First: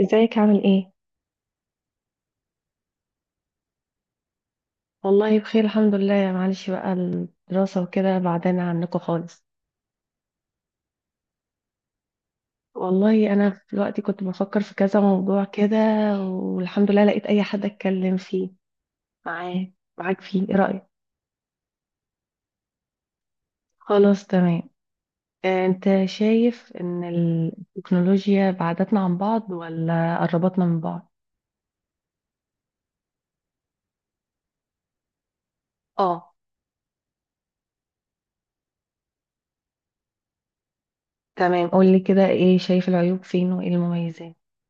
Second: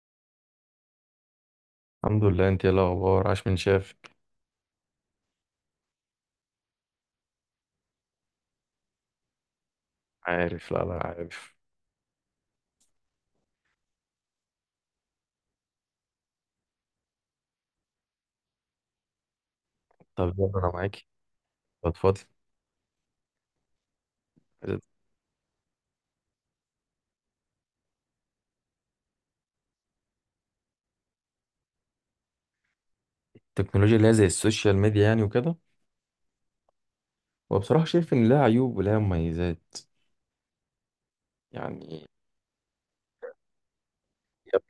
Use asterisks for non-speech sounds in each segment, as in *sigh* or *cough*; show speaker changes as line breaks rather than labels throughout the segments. ازيك عامل ايه؟
الحمد لله، انت ايه الاخبار؟ عاش من شافك.
والله بخير الحمد لله. معلش بقى الدراسة وكده بعدنا عنكم خالص.
عارف، لا لا، عارف.
والله انا في الوقت كنت بفكر في كذا موضوع كده، والحمد لله لقيت اي حد اتكلم فيه معاه، معاك
طب،
فيه.
يلا،
ايه
انا
رأيك؟
معاكي. اتفضل.
خلاص تمام. انت شايف ان التكنولوجيا بعدتنا عن بعض ولا قربتنا من بعض؟
التكنولوجيا اللي هي زي السوشيال ميديا يعني وكده.
اه.
وبصراحة شايف ان لها عيوب ولها مميزات.
تمام، قولي
يعني
كده، ايه شايف العيوب فين وايه المميزات؟
هي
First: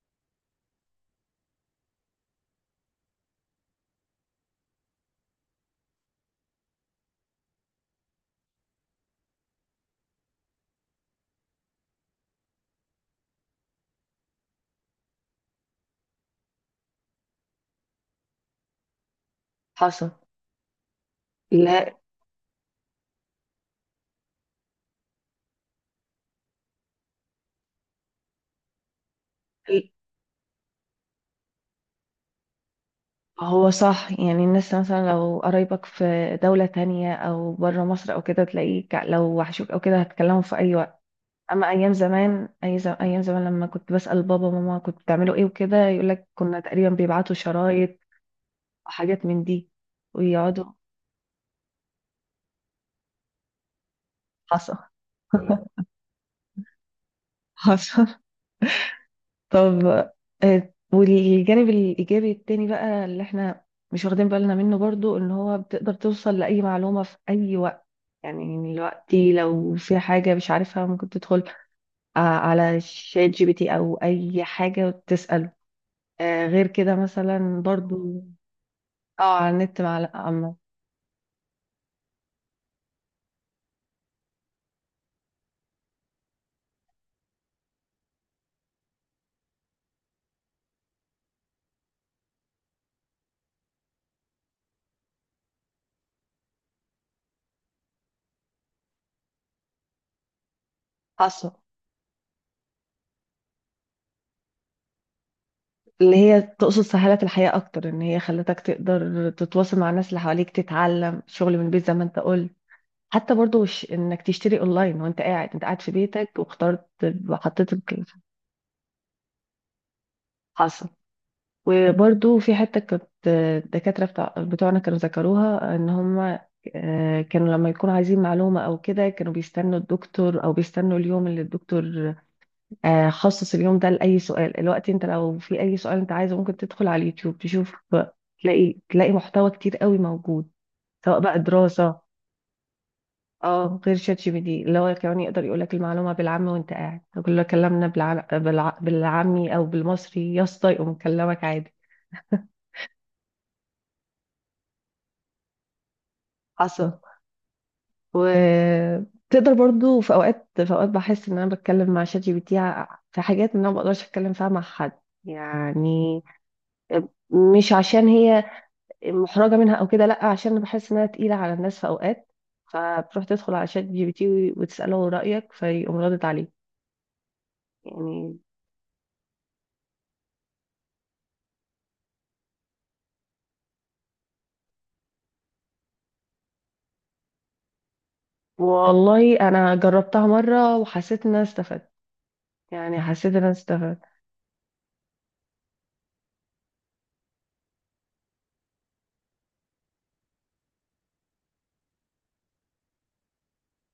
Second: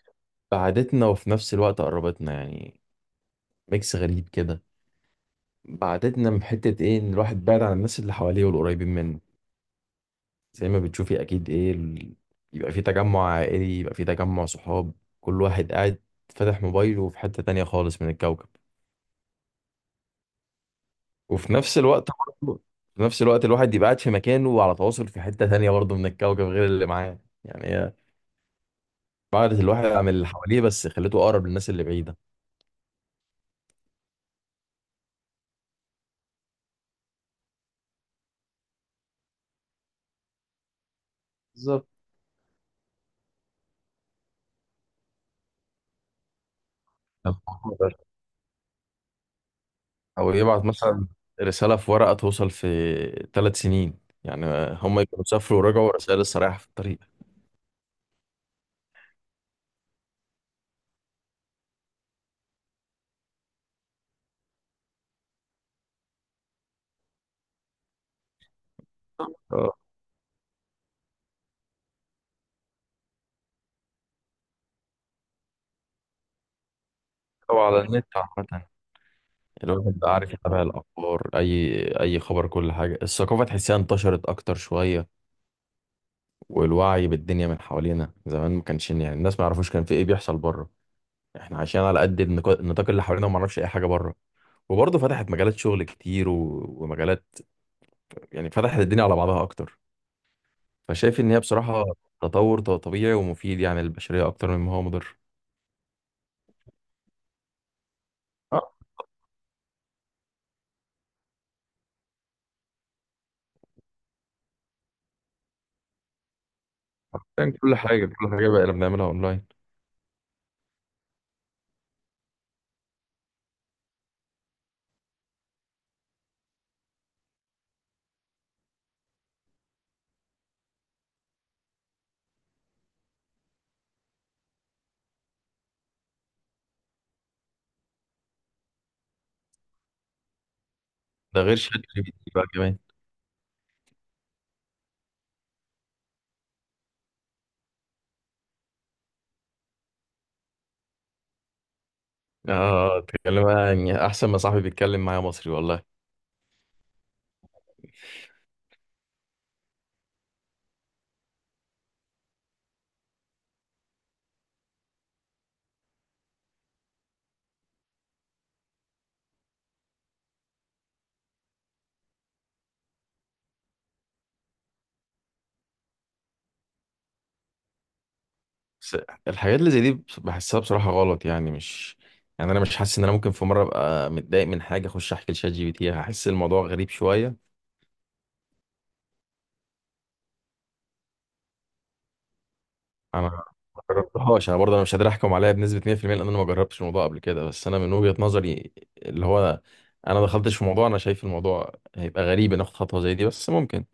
بعدتنا وفي نفس الوقت قربتنا، يعني ميكس غريب كده. بعدتنا من حتة ايه، ان الواحد بعد عن الناس اللي حواليه والقريبين منه. زي ما بتشوفي اكيد ايه يبقى في تجمع عائلي، يبقى في تجمع صحاب. كل واحد قاعد فاتح موبايله في حتة تانية خالص من الكوكب.
حصل.
وفي نفس
لا.
الوقت، برضه في نفس الوقت الواحد يبقى قاعد في مكانه وعلى تواصل في حتة تانية برضه من الكوكب غير اللي معاه. يعني هي بعدت الواحد عن اللي حواليه، بس خليته أقرب للناس اللي بعيدة.
هو صح، يعني الناس مثلا لو قرايبك في دولة تانية أو بره مصر أو كده، تلاقيك لو وحشوك أو كده هتكلموا في أي وقت. أما
بالظبط.
أيام زمان، أيام زمان لما كنت بسأل بابا وماما كنت بتعملوا إيه وكده، يقولك كنا تقريبا بيبعتوا شرايط أو حاجات من دي
أو يبعت
ويقعدوا.
مثلا رسالة في ورقة توصل في 3 سنين يعني.
حصل.
هم يكونوا
*laughs*
سافروا ورجعوا رسائل لسه رايحة في الطريق.
حصل. طب والجانب الإيجابي التاني بقى اللي احنا مش واخدين بالنا منه برضو، إن هو بتقدر توصل لأي معلومة في أي وقت. يعني دلوقتي لو
أه.
في حاجة مش عارفها ممكن تدخل على شات جي بي تي أو أي حاجة وتسأله. غير كده
أو
مثلا
على النت
برضو.
عامة.
اه على النت. مع
الواحد بقى عارف
أما
يتابع الأخبار، أي خبر، كل حاجة. الثقافة تحسها انتشرت أكتر شوية. والوعي بالدنيا من حوالينا، زمان ما كانش يعني الناس ما يعرفوش كان في ايه بيحصل بره. احنا عايشين على قد النطاق اللي حوالينا، وما نعرفش اي حاجه بره. وبرضه فتحت مجالات شغل كتير ومجالات، يعني فتحت الدنيا على بعضها اكتر. فشايف ان هي
حصل،
بصراحه تطور طبيعي ومفيد يعني للبشريه، اكتر مما هو مضر.
اللي هي تقصد سهلت الحياة أكتر، إن هي خلتك
اه.
تقدر تتواصل مع الناس اللي حواليك، تتعلم شغل من البيت زي ما أنت قلت. حتى برضو إنك تشتري أونلاين وأنت قاعد، أنت قاعد في بيتك واخترت
يعني
وحطيت
كل حاجه كل حاجه بقى اللي بنعملها اونلاين.
حصل. وبرضو في حتة كانت الدكاترة بتاع بتوعنا كانوا ذكروها، ان هم كانوا لما يكونوا عايزين معلومة او كده كانوا بيستنوا الدكتور او بيستنوا اليوم اللي الدكتور خصص اليوم ده لأي سؤال. الوقت انت لو في اي سؤال انت عايزه ممكن تدخل على اليوتيوب تشوف، تلاقي محتوى كتير قوي موجود، سواء بقى
ده غير شات
دراسة.
جي بي تي بقى كمان.
اه غير شات جي بي دي، اللي هو كمان يقدر يقول لك المعلومة بالعامي وانت قاعد، كلنا كلامنا بالعامي او بالمصري يا اسطى، يقوم مكلمك عادي.
اه، اتكلم يعني احسن ما صاحبي بيتكلم معايا مصري والله.
حصل. وتقدر برضو في اوقات بحس ان انا بتكلم مع شات جي بي تي في حاجات ان انا ما بقدرش اتكلم فيها مع حد، يعني مش عشان هي محرجة منها او كده، لا عشان انا بحس انها تقيلة على الناس في اوقات، فبتروح تدخل على شات جي بي تي وتسأله رأيك فيقوم ردت عليك، يعني.
بس الحاجات اللي زي دي بحسها بصراحة غلط يعني مش، يعني انا مش حاسس ان انا ممكن في مرة ابقى متضايق من حاجة اخش احكي لشات جي بي تي. هحس الموضوع غريب شوية.
والله انا جربتها مرة وحسيت ان انا استفدت، يعني
انا
حسيت ان انا
ما
استفدت.
جربتهاش، انا برضه انا مش قادر احكم عليها بنسبة 100% لان انا ما جربتش الموضوع قبل كده، بس انا من وجهة نظري اللي هو انا دخلتش في موضوع. انا شايف الموضوع هيبقى غريب ان اخد خطوة زي دي، بس ممكن.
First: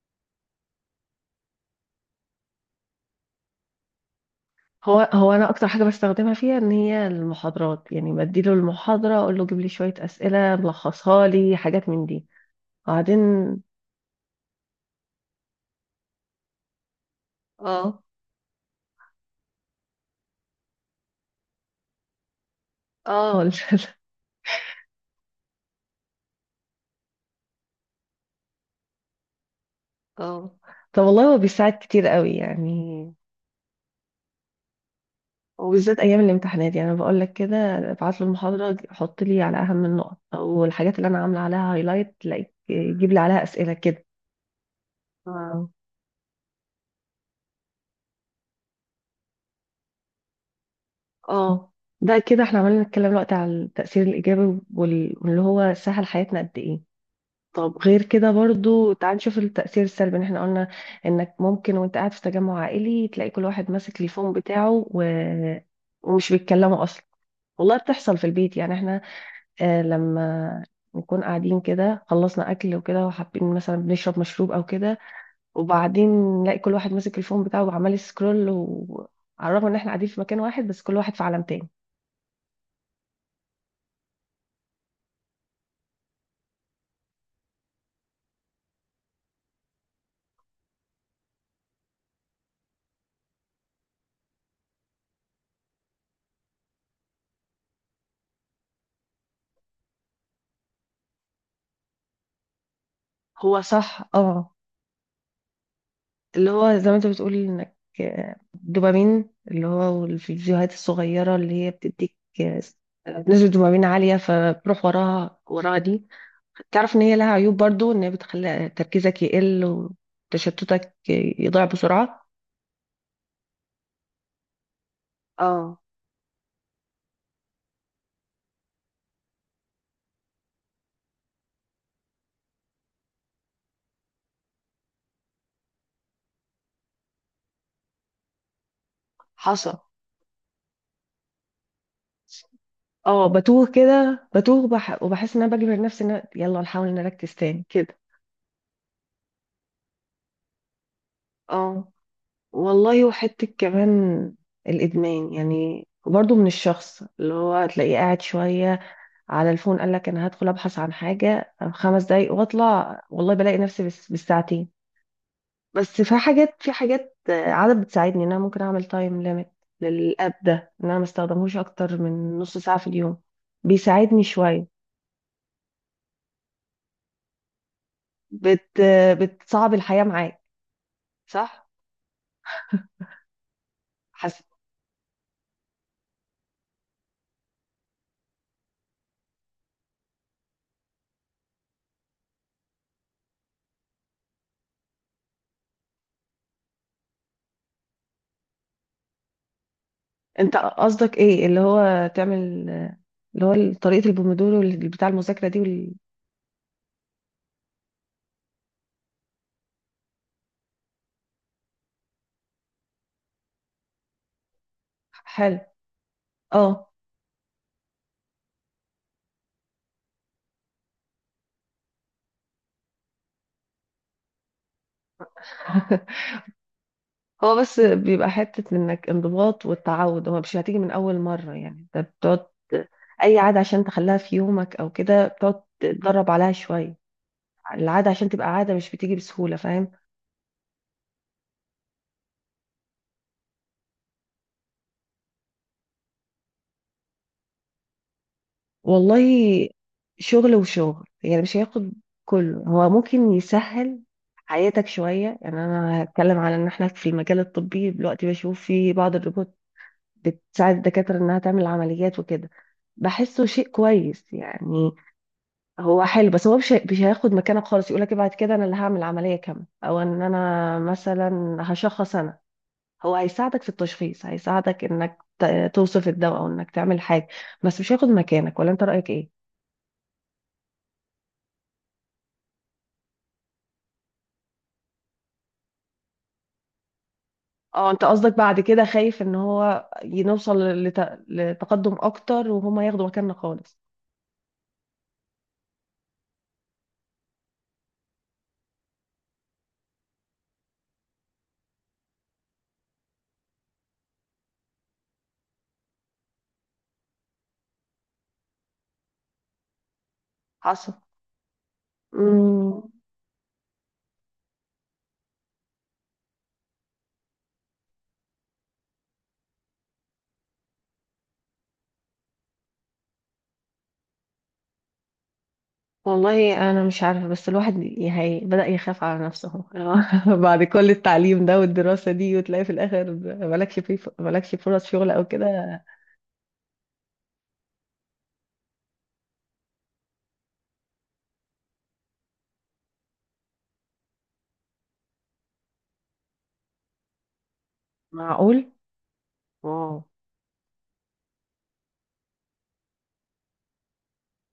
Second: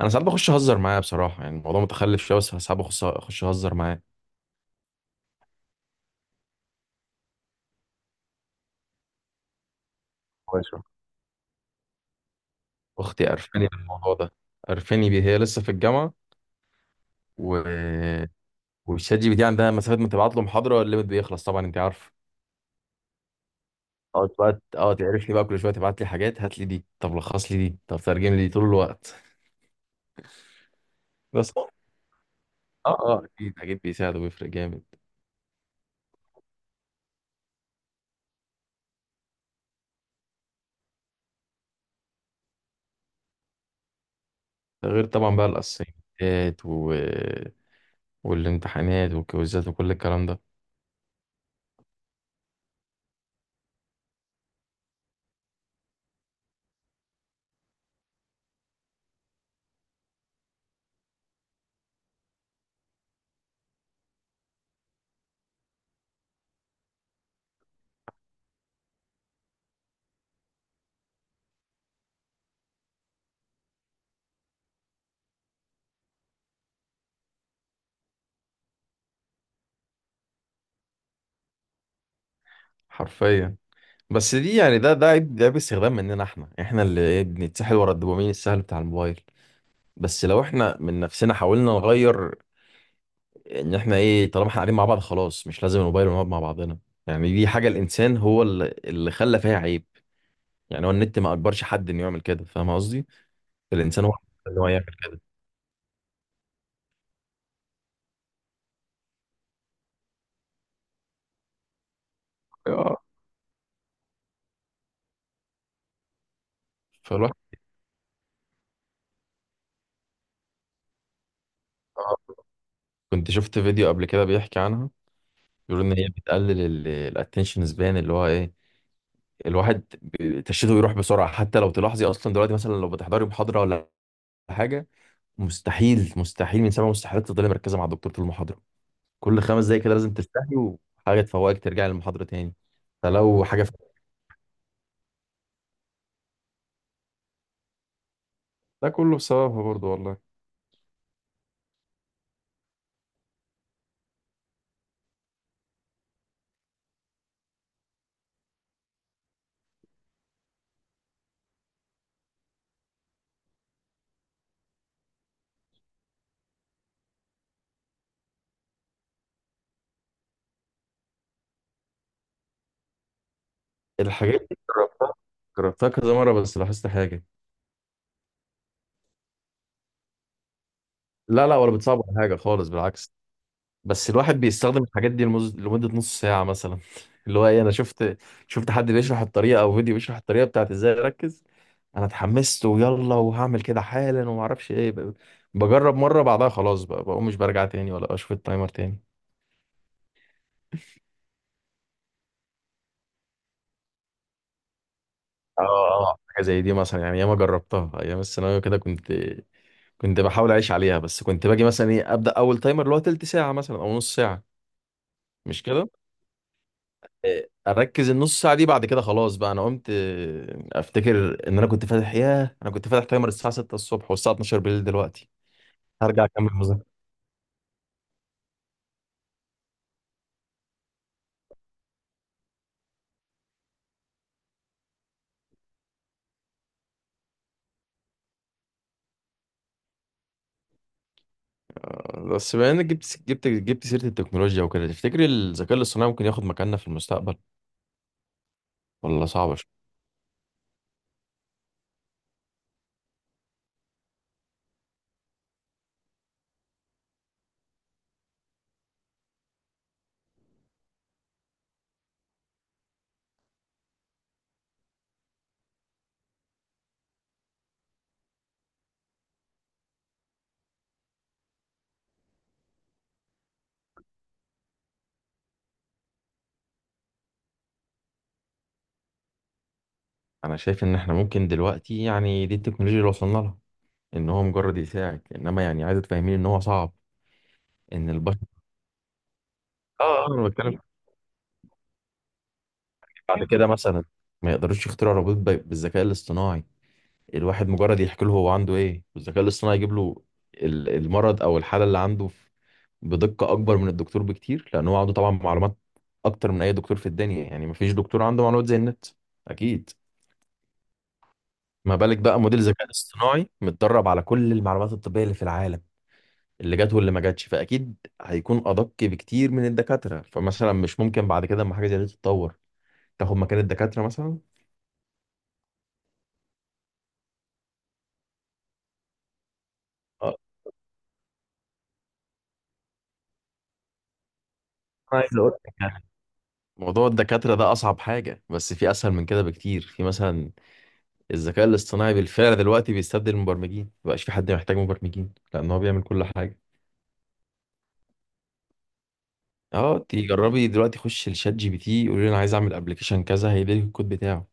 انا ساعات بخش اهزر معاه بصراحة، يعني الموضوع متخلف شوية، بس ساعات اخش اهزر معاه.
هو انا اكتر حاجه بستخدمها فيها ان هي المحاضرات، يعني بديله المحاضره اقول له جيب لي شويه اسئله،
كويس.
ملخصها لي حاجات من دي. وبعدين
اختي قرفاني بالموضوع ده، قرفاني بيه. هي لسه في الجامعة و
اه.
والشات جي بي تي عندها مسافه، ما تبعت له محاضره الليمت بيخلص طبعا، انت عارف.
اه. *laughs*
اقعد بقى تعرفني بقى كل شويه تبعت لي حاجات، هات لي دي، طب لخص لي دي، طب ترجم لي دي، طول الوقت.
اه. طب والله
*laughs*
هو
بس اه،
بيساعد كتير قوي
اه،
يعني.
أه، اكيد اكيد بيساعد وبيفرق جامد.
وبالذات ايام الامتحانات، يعني انا بقول لك كده، ابعت له المحاضره حط لي على اهم النقط او الحاجات اللي انا عامله عليها هايلايت، تلاقيك جيب لي عليها اسئله كده.
ده غير طبعا بقى
اه.
الاسايمنتات والامتحانات والكويزات وكل الكلام ده.
اه. ده كده احنا عمالين نتكلم دلوقتي على التاثير الايجابي واللي هو سهل حياتنا قد ايه. طب غير كده برضو تعال نشوف التأثير السلبي. ان احنا قلنا انك ممكن وانت قاعد في تجمع عائلي تلاقي كل واحد ماسك التليفون بتاعه و... ومش بيتكلموا اصلا. والله بتحصل في البيت، يعني احنا آه لما نكون قاعدين كده خلصنا اكل وكده وحابين مثلا بنشرب مشروب او كده، وبعدين نلاقي كل واحد ماسك التليفون بتاعه وعمال سكرول و... على الرغم ان احنا قاعدين في مكان واحد بس كل واحد في عالم تاني.
حرفيا. بس دي يعني ده عيب، استخدام مننا، احنا اللي بنتسحل ورا الدوبامين السهل بتاع الموبايل. بس لو احنا من نفسنا حاولنا نغير، ان احنا طالما احنا قاعدين مع بعض خلاص مش لازم الموبايل، ونقعد مع بعضنا. يعني دي حاجه الانسان هو اللي خلى فيها عيب. يعني هو النت ما اجبرش حد انه يعمل كده، فاهم قصدي؟
هو
الانسان
صح
هو
اه.
اللي هو يعمل كده.
اللي هو زي ما انت بتقول، انك دوبامين، اللي هو الفيديوهات الصغيرة اللي هي بتديك آه،
اه.
نسبة دوبامين عالية، فبروح وراها دي. تعرف ان هي لها
فالواحد.
عيوب برضو، ان هي بتخلي تركيزك يقل وتشتتك، يضيع
آه،
بسرعة.
كنت شفت فيديو قبل كده بيحكي عنها.
اه
بيقول ان هي بتقلل الاتنشن سبان، اللي هو ايه الواحد تشتته، يروح بسرعه. حتى لو تلاحظي اصلا دلوقتي، مثلا لو بتحضري محاضره ولا حاجه، مستحيل مستحيل من سبع مستحيلات تفضلي مركزه مع الدكتور طول المحاضره. كل خمس
حصل.
دقايق كده لازم تستحي وحاجة تفوقك، ترجع للمحاضرة تاني.
اه
فلو حاجة
بتوه
فاتتك-
كده بتوه بح وبحس ان انا بجبر نفسي ان يلا نحاول نركز تاني كده.
ده كله بسببها برضو والله.
اه. والله وحتة كمان الإدمان، يعني برضو من الشخص اللي هو تلاقيه قاعد شوية على الفون، قال لك انا هدخل ابحث عن حاجه 5 دقايق واطلع، والله بلاقي نفسي بس بالساعتين. بس في حاجات، في حاجات عادة بتساعدني ان انا ممكن اعمل تايم ليميت للاب ده، ان انا ما استخدمهوش اكتر من نص ساعه في اليوم. بيساعدني
الحاجات دي
شويه.
جربتها كذا مرة، بس لاحظت حاجة.
بت آه، بتصعب الحياه معاك
لا لا،
صح.
ولا بتصعب ولا حاجة خالص، بالعكس. بس الواحد
حسن
بيستخدم الحاجات دي لمدة نص ساعة مثلا. *laughs* اللي هو ايه، انا شفت حد بيشرح الطريقة او فيديو بيشرح الطريقة بتاعت ازاي اركز. انا اتحمست، ويلا وهعمل كده حالا وما اعرفش ايه ب-، بجرب مرة، بعدها خلاص بقى بقوم مش برجع تاني ولا اشوف التايمر تاني.
انت قصدك ايه، اللي هو تعمل اللي هو طريقه البومودورو اللي بتاع المذاكره دي
اه، اه، حاجه زي دي مثلا. يعني ياما جربتها ايام الثانويه كده، كنت بحاول اعيش عليها، بس كنت باجي مثلا ابدا اول تايمر اللي هو تلت ساعه مثلا او نص ساعه،
حلو.
مش كده.
اه.
اركز النص ساعه دي، بعد كده خلاص بقى انا قمت افتكر ان انا كنت فاتح، ياه انا كنت فاتح تايمر الساعه 6 الصبح والساعه 12 بالليل دلوقتي
*laughs*
هرجع اكمل مذاكره.
هو بس بيبقى حتة انك انضباط والتعود، هو مش هتيجي من اول مرة، يعني انت بتقعد اي عادة عشان تخليها في يومك او كده بتقعد تتدرب عليها شوية. العادة عشان تبقى عادة مش بتيجي بسهولة، فاهم.
بس بما انك جبت سيره التكنولوجيا وكده، تفتكر الذكاء الاصطناعي ممكن ياخد مكاننا في المستقبل ولا
والله
صعبه شوية؟
شغل وشغل، يعني مش هياخد كله، هو ممكن يسهل حياتك شوية. يعني انا هتكلم على ان احنا في المجال الطبي دلوقتي بشوف في بعض الروبوت بتساعد الدكاترة انها تعمل عمليات وكده، بحسه شيء كويس يعني. هو حلو، بس هو مش هياخد مكانك خالص يقولك بعد كده انا اللي هعمل عمليه كامله او ان انا مثلا هشخص انا. هو هيساعدك في التشخيص، هيساعدك انك توصف الدواء او انك تعمل حاجه، بس مش هياخد مكانك. ولا انت رايك ايه.
انا شايف ان احنا ممكن دلوقتي، يعني دي التكنولوجيا اللي وصلنا لها، ان هو مجرد يساعد، انما يعني عايز تفهمين ان هو صعب
اه انت
ان
قصدك
البشر،
بعد كده خايف ان هو
انا
نوصل
بتكلم في،
لت... لتقدم اكتر وهما ياخدوا مكاننا
بعد كده
خالص.
مثلا ما يقدروش يخترعوا روبوت بالذكاء الاصطناعي. الواحد مجرد يحكي له هو عنده ايه، والذكاء الاصطناعي يجيب له المرض او الحاله اللي عنده، بدقه اكبر من الدكتور بكتير، لان هو عنده طبعا معلومات اكتر من اي دكتور في الدنيا. يعني ما فيش دكتور عنده معلومات زي النت، اكيد.
حصل.
ما بالك بقى موديل
مم.
ذكاء اصطناعي متدرب على كل المعلومات الطبيه اللي في العالم، اللي جت واللي ما جاتش، فاكيد هيكون ادق بكتير من الدكاتره. فمثلا مش ممكن بعد كده اما حاجه زي دي تتطور، تاخد مكان الدكاتره مثلا؟
والله انا مش عارفه، بس الواحد هي بدأ يخاف على نفسه اهو.
آه،
*laughs* بعد كل التعليم ده والدراسه دي وتلاقي في الاخر مالكش فرص شغل
انا
او
عايز اقول لك
كده.
يعني، موضوع الدكاتره ده اصعب حاجه، بس في اسهل من كده بكتير. في مثلا الذكاء الاصطناعي بالفعل دلوقتي بيستبدل المبرمجين، مبقاش في حد محتاج مبرمجين لان هو بيعمل كل حاجه.
معقول.
اه،
واو.
تجربي دلوقتي، خش لشات جي بي تي قولي له انا عايز اعمل ابلكيشن كذا، هيديلك الكود بتاعه.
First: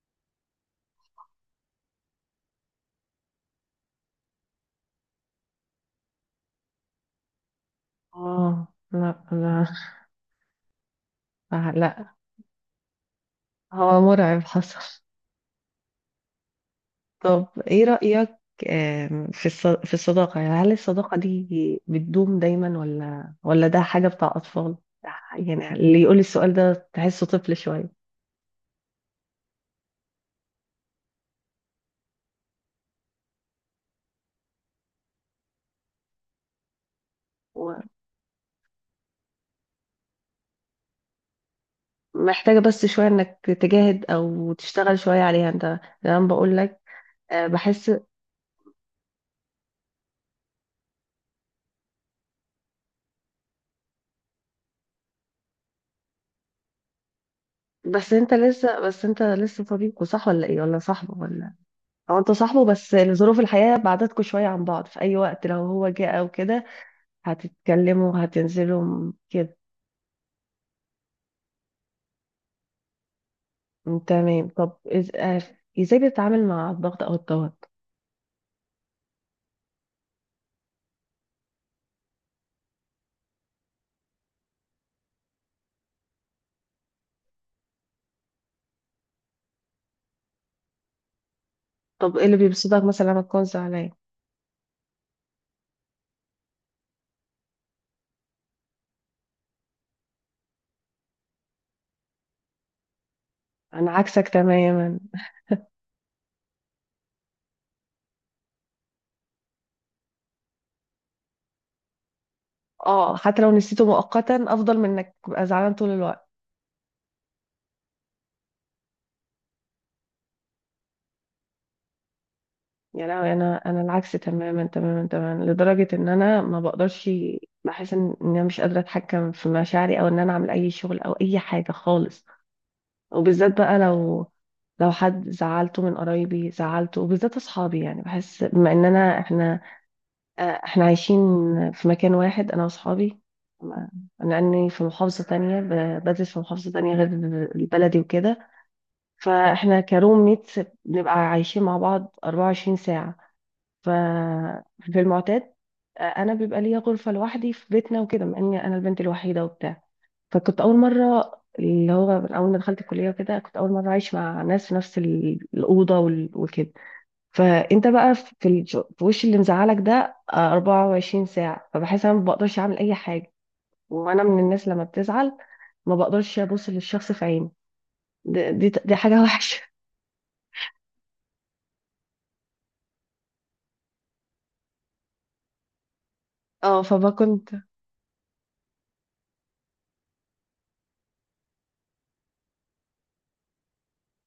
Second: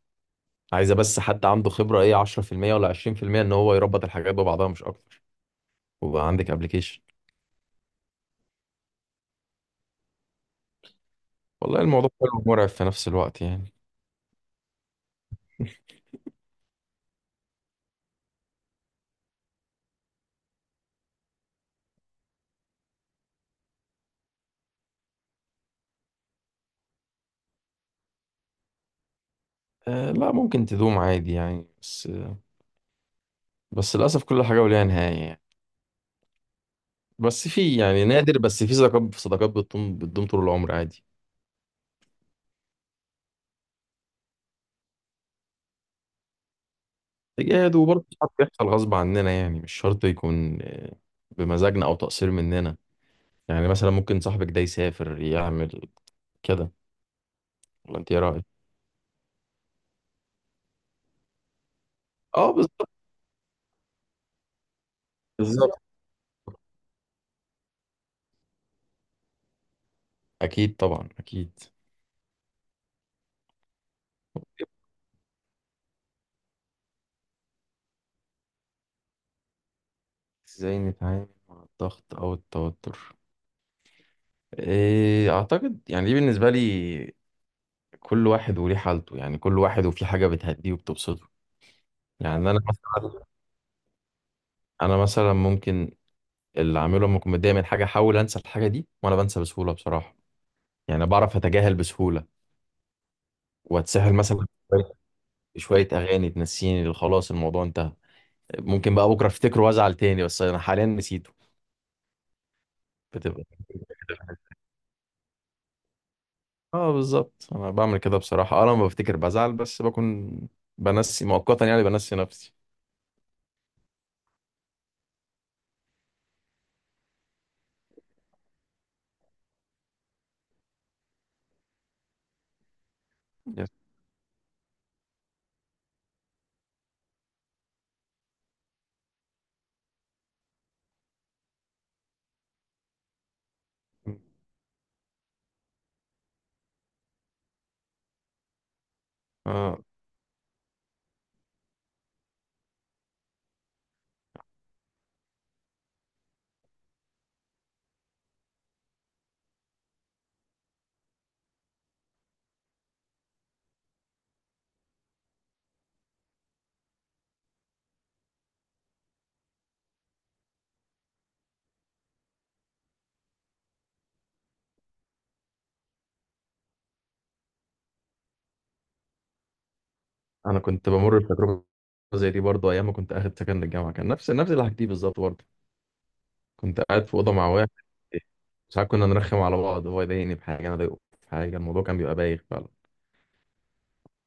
عايزه بس حد عنده خبره ايه 10% ولا 20% ان هو يربط الحاجات ببعضها مش اكتر، وبقى عندك ابلكيشن.
اه لا لا
والله الموضوع
لا.
حلو ومرعب في نفس الوقت يعني.
هو مرعب حصل. طب ايه رأيك في في الصداقه، يعني هل الصداقه دي بتدوم دايما ولا ده حاجه بتاع اطفال، يعني اللي يقول السؤال ده تحسه طفل شويه.
آه لا، ممكن تدوم عادي يعني، بس للأسف كل حاجة وليها نهاية يعني. بس في يعني نادر، بس في صداقات صداقات بتدوم بتدوم طول العمر عادي.
محتاجة بس شوية انك تجاهد او تشتغل شوية عليها انت، زي ما بقول لك
تجاهد،
بحس.
وبرضه ساعات بيحصل غصب عننا، يعني مش شرط يكون بمزاجنا أو تقصير مننا. يعني مثلا ممكن صاحبك ده يسافر، يعمل كده. ولا أنت
بس
إيه
انت
رأيك؟
لسه بس انت لسه صديقه صح ولا ايه ولا صاحبه ولا او انت
أه
صاحبه
بالظبط.
بس ظروف الحياة بعدتكوا شوية عن بعض، في اي وقت لو
بالظبط.
هو جه او كده هتتكلموا هتنزلوا كده.
أكيد طبعا أكيد.
تمام. طب ازاي بتتعامل مع الضغط او التوتر.
ازاي نتعامل مع الضغط او التوتر؟ اعتقد يعني دي بالنسبه لي، كل واحد وليه حالته. يعني كل واحد وفي حاجة بتهديه وبتبسطه.
طب ايه اللي
يعني أنا
بيبسطك مثلا لما
مثلا
تكون زعلان.
أنا مثلا ممكن، اللي أعمله لما أكون متضايق من حاجة أحاول أنسى الحاجة دي، وأنا بنسى بسهولة بصراحة. يعني بعرف أتجاهل بسهولة،
انا
وأتسهل
عكسك
مثلا بشوية.
تماما.
شوية أغاني تنسيني، اللي خلاص الموضوع انتهى. ممكن بقى بكرة أفتكره وأزعل تاني، بس أنا حاليا نسيته.
اه حتى
بتبقى.
لو نسيته
*laughs*
مؤقتا افضل من انك تبقى زعلان طول الوقت.
اه بالظبط، أنا بعمل كده بصراحة. أه لما بفتكر بزعل، بس بكون بنسي مؤقتا، يعني بنسي نفسي.
يا لهوي انا، انا العكس تماما لدرجه ان انا ما بقدرش، بحس ان انا مش قادره اتحكم في مشاعري او ان انا اعمل اي شغل او اي حاجه خالص. وبالذات بقى
يس.
لو، لو حد زعلته من قرايبي زعلته وبالذات اصحابي، يعني بحس بما اننا احنا احنا عايشين في مكان واحد انا واصحابي ما- لاني في محافظه تانية بدرس في محافظه تانية غير البلدي وكده،
اه،
فاحنا كروم ميتس بنبقى عايشين مع بعض 24 ساعه. ففي المعتاد انا بيبقى ليا غرفه لوحدي في بيتنا وكده، مع اني انا البنت الوحيده وبتاع. فكنت اول مره، اللي هو من اول ما دخلت الكليه وكده كنت اول مره عايش مع ناس في نفس الاوضه وكده. فانت بقى في في وش اللي مزعلك ده 24 ساعه، فبحس انا ما بقدرش اعمل اي حاجه. وانا من الناس لما بتزعل ما بقدرش ابص للشخص في عينه. دي حاجه *laughs* وحشه.
انا كنت بمر بتجربه زي دي برضه ايام ما كنت اخد سكن للجامعه. كان نفس اللي حكيتيه بالظبط برضه.
اه
كنت قاعد في اوضه مع
فبكنت.
واحد، ساعات كنا نرخم على بعض، هو يضايقني بحاجه، انا اضايقه بحاجه، الموضوع كان بيبقى بايخ فعلا.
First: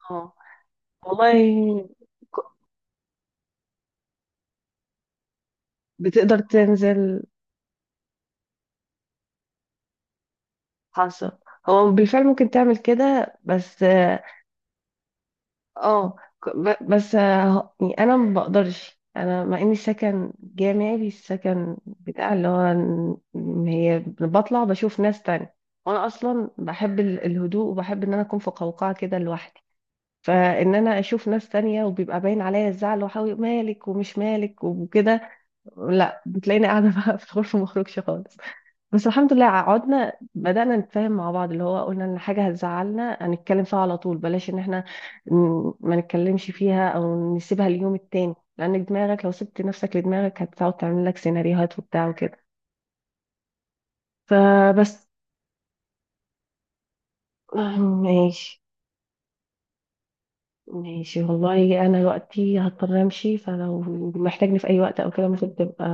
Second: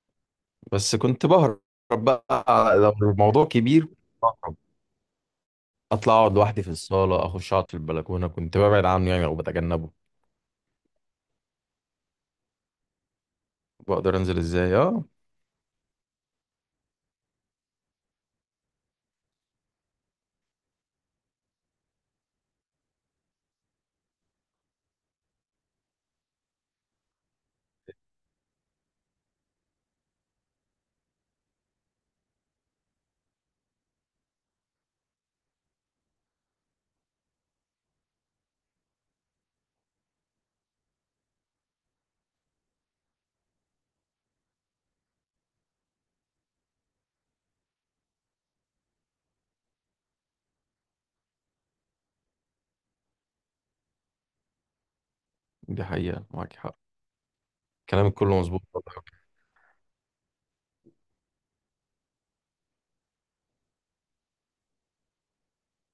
اه
بس كنت
والله.
بهرب
ك-
بقى، لو الموضوع كبير بهرب، اطلع اقعد
بتقدر
لوحدي في
تنزل.
الصاله، اخش اقعد في البلكونه، كنت ببعد عنه يعني او بتجنبه.
حصل. هو بالفعل ممكن تعمل كده بس
بقدر
اه
انزل، ازاي اه.
آه، ك- ب- بس آه، يعني انا ما بقدرش، انا مع اني سكن جامعي السكن بتاع اللي هو إن هي بطلع بشوف ناس تانية، وانا اصلا بحب الهدوء وبحب ان انا اكون في قوقعة كده لوحدي. فان انا اشوف ناس تانية وبيبقى باين عليا الزعل، وحاول مالك ومش مالك وكده، لا بتلاقيني قاعدة *laughs* بقى في الغرفة مخرجش خالص. بس الحمد لله قعدنا بدأنا نتفاهم مع بعض، اللي هو قلنا ان حاجة هتزعلنا هنتكلم فيها على طول، بلاش ان احنا ما نتكلمش فيها او نسيبها اليوم التاني، لان دماغك لو سبت نفسك لدماغك هتقعد تعمل لك سيناريوهات وبتاع وكده، فبس.
دي حقيقه، معاك حق.
*clears throat*
كلامك كله
ماشي.
مظبوط والله.
ماشي والله انا دلوقتي هضطر امشي، فلو محتاجني في اي وقت او كده ممكن تبقى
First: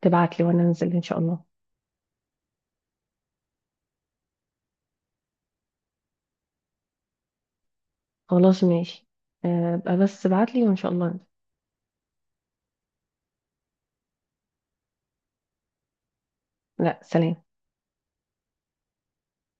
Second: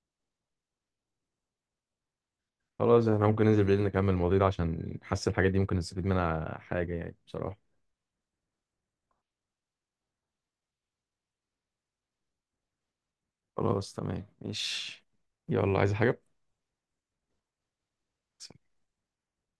تبعت لي وانا انزل ان شاء الله.
خلاص احنا ممكن ننزل بالليل نكمل المواضيع ده، عشان حاسس الحاجات دي ممكن نستفيد منها حاجه يعني بصراحه.
خلاص ماشي. ابقى بس ابعت لي وان شاء الله.
خلاص تمام ماشي. يلا، عايز حاجة؟
لا سلام.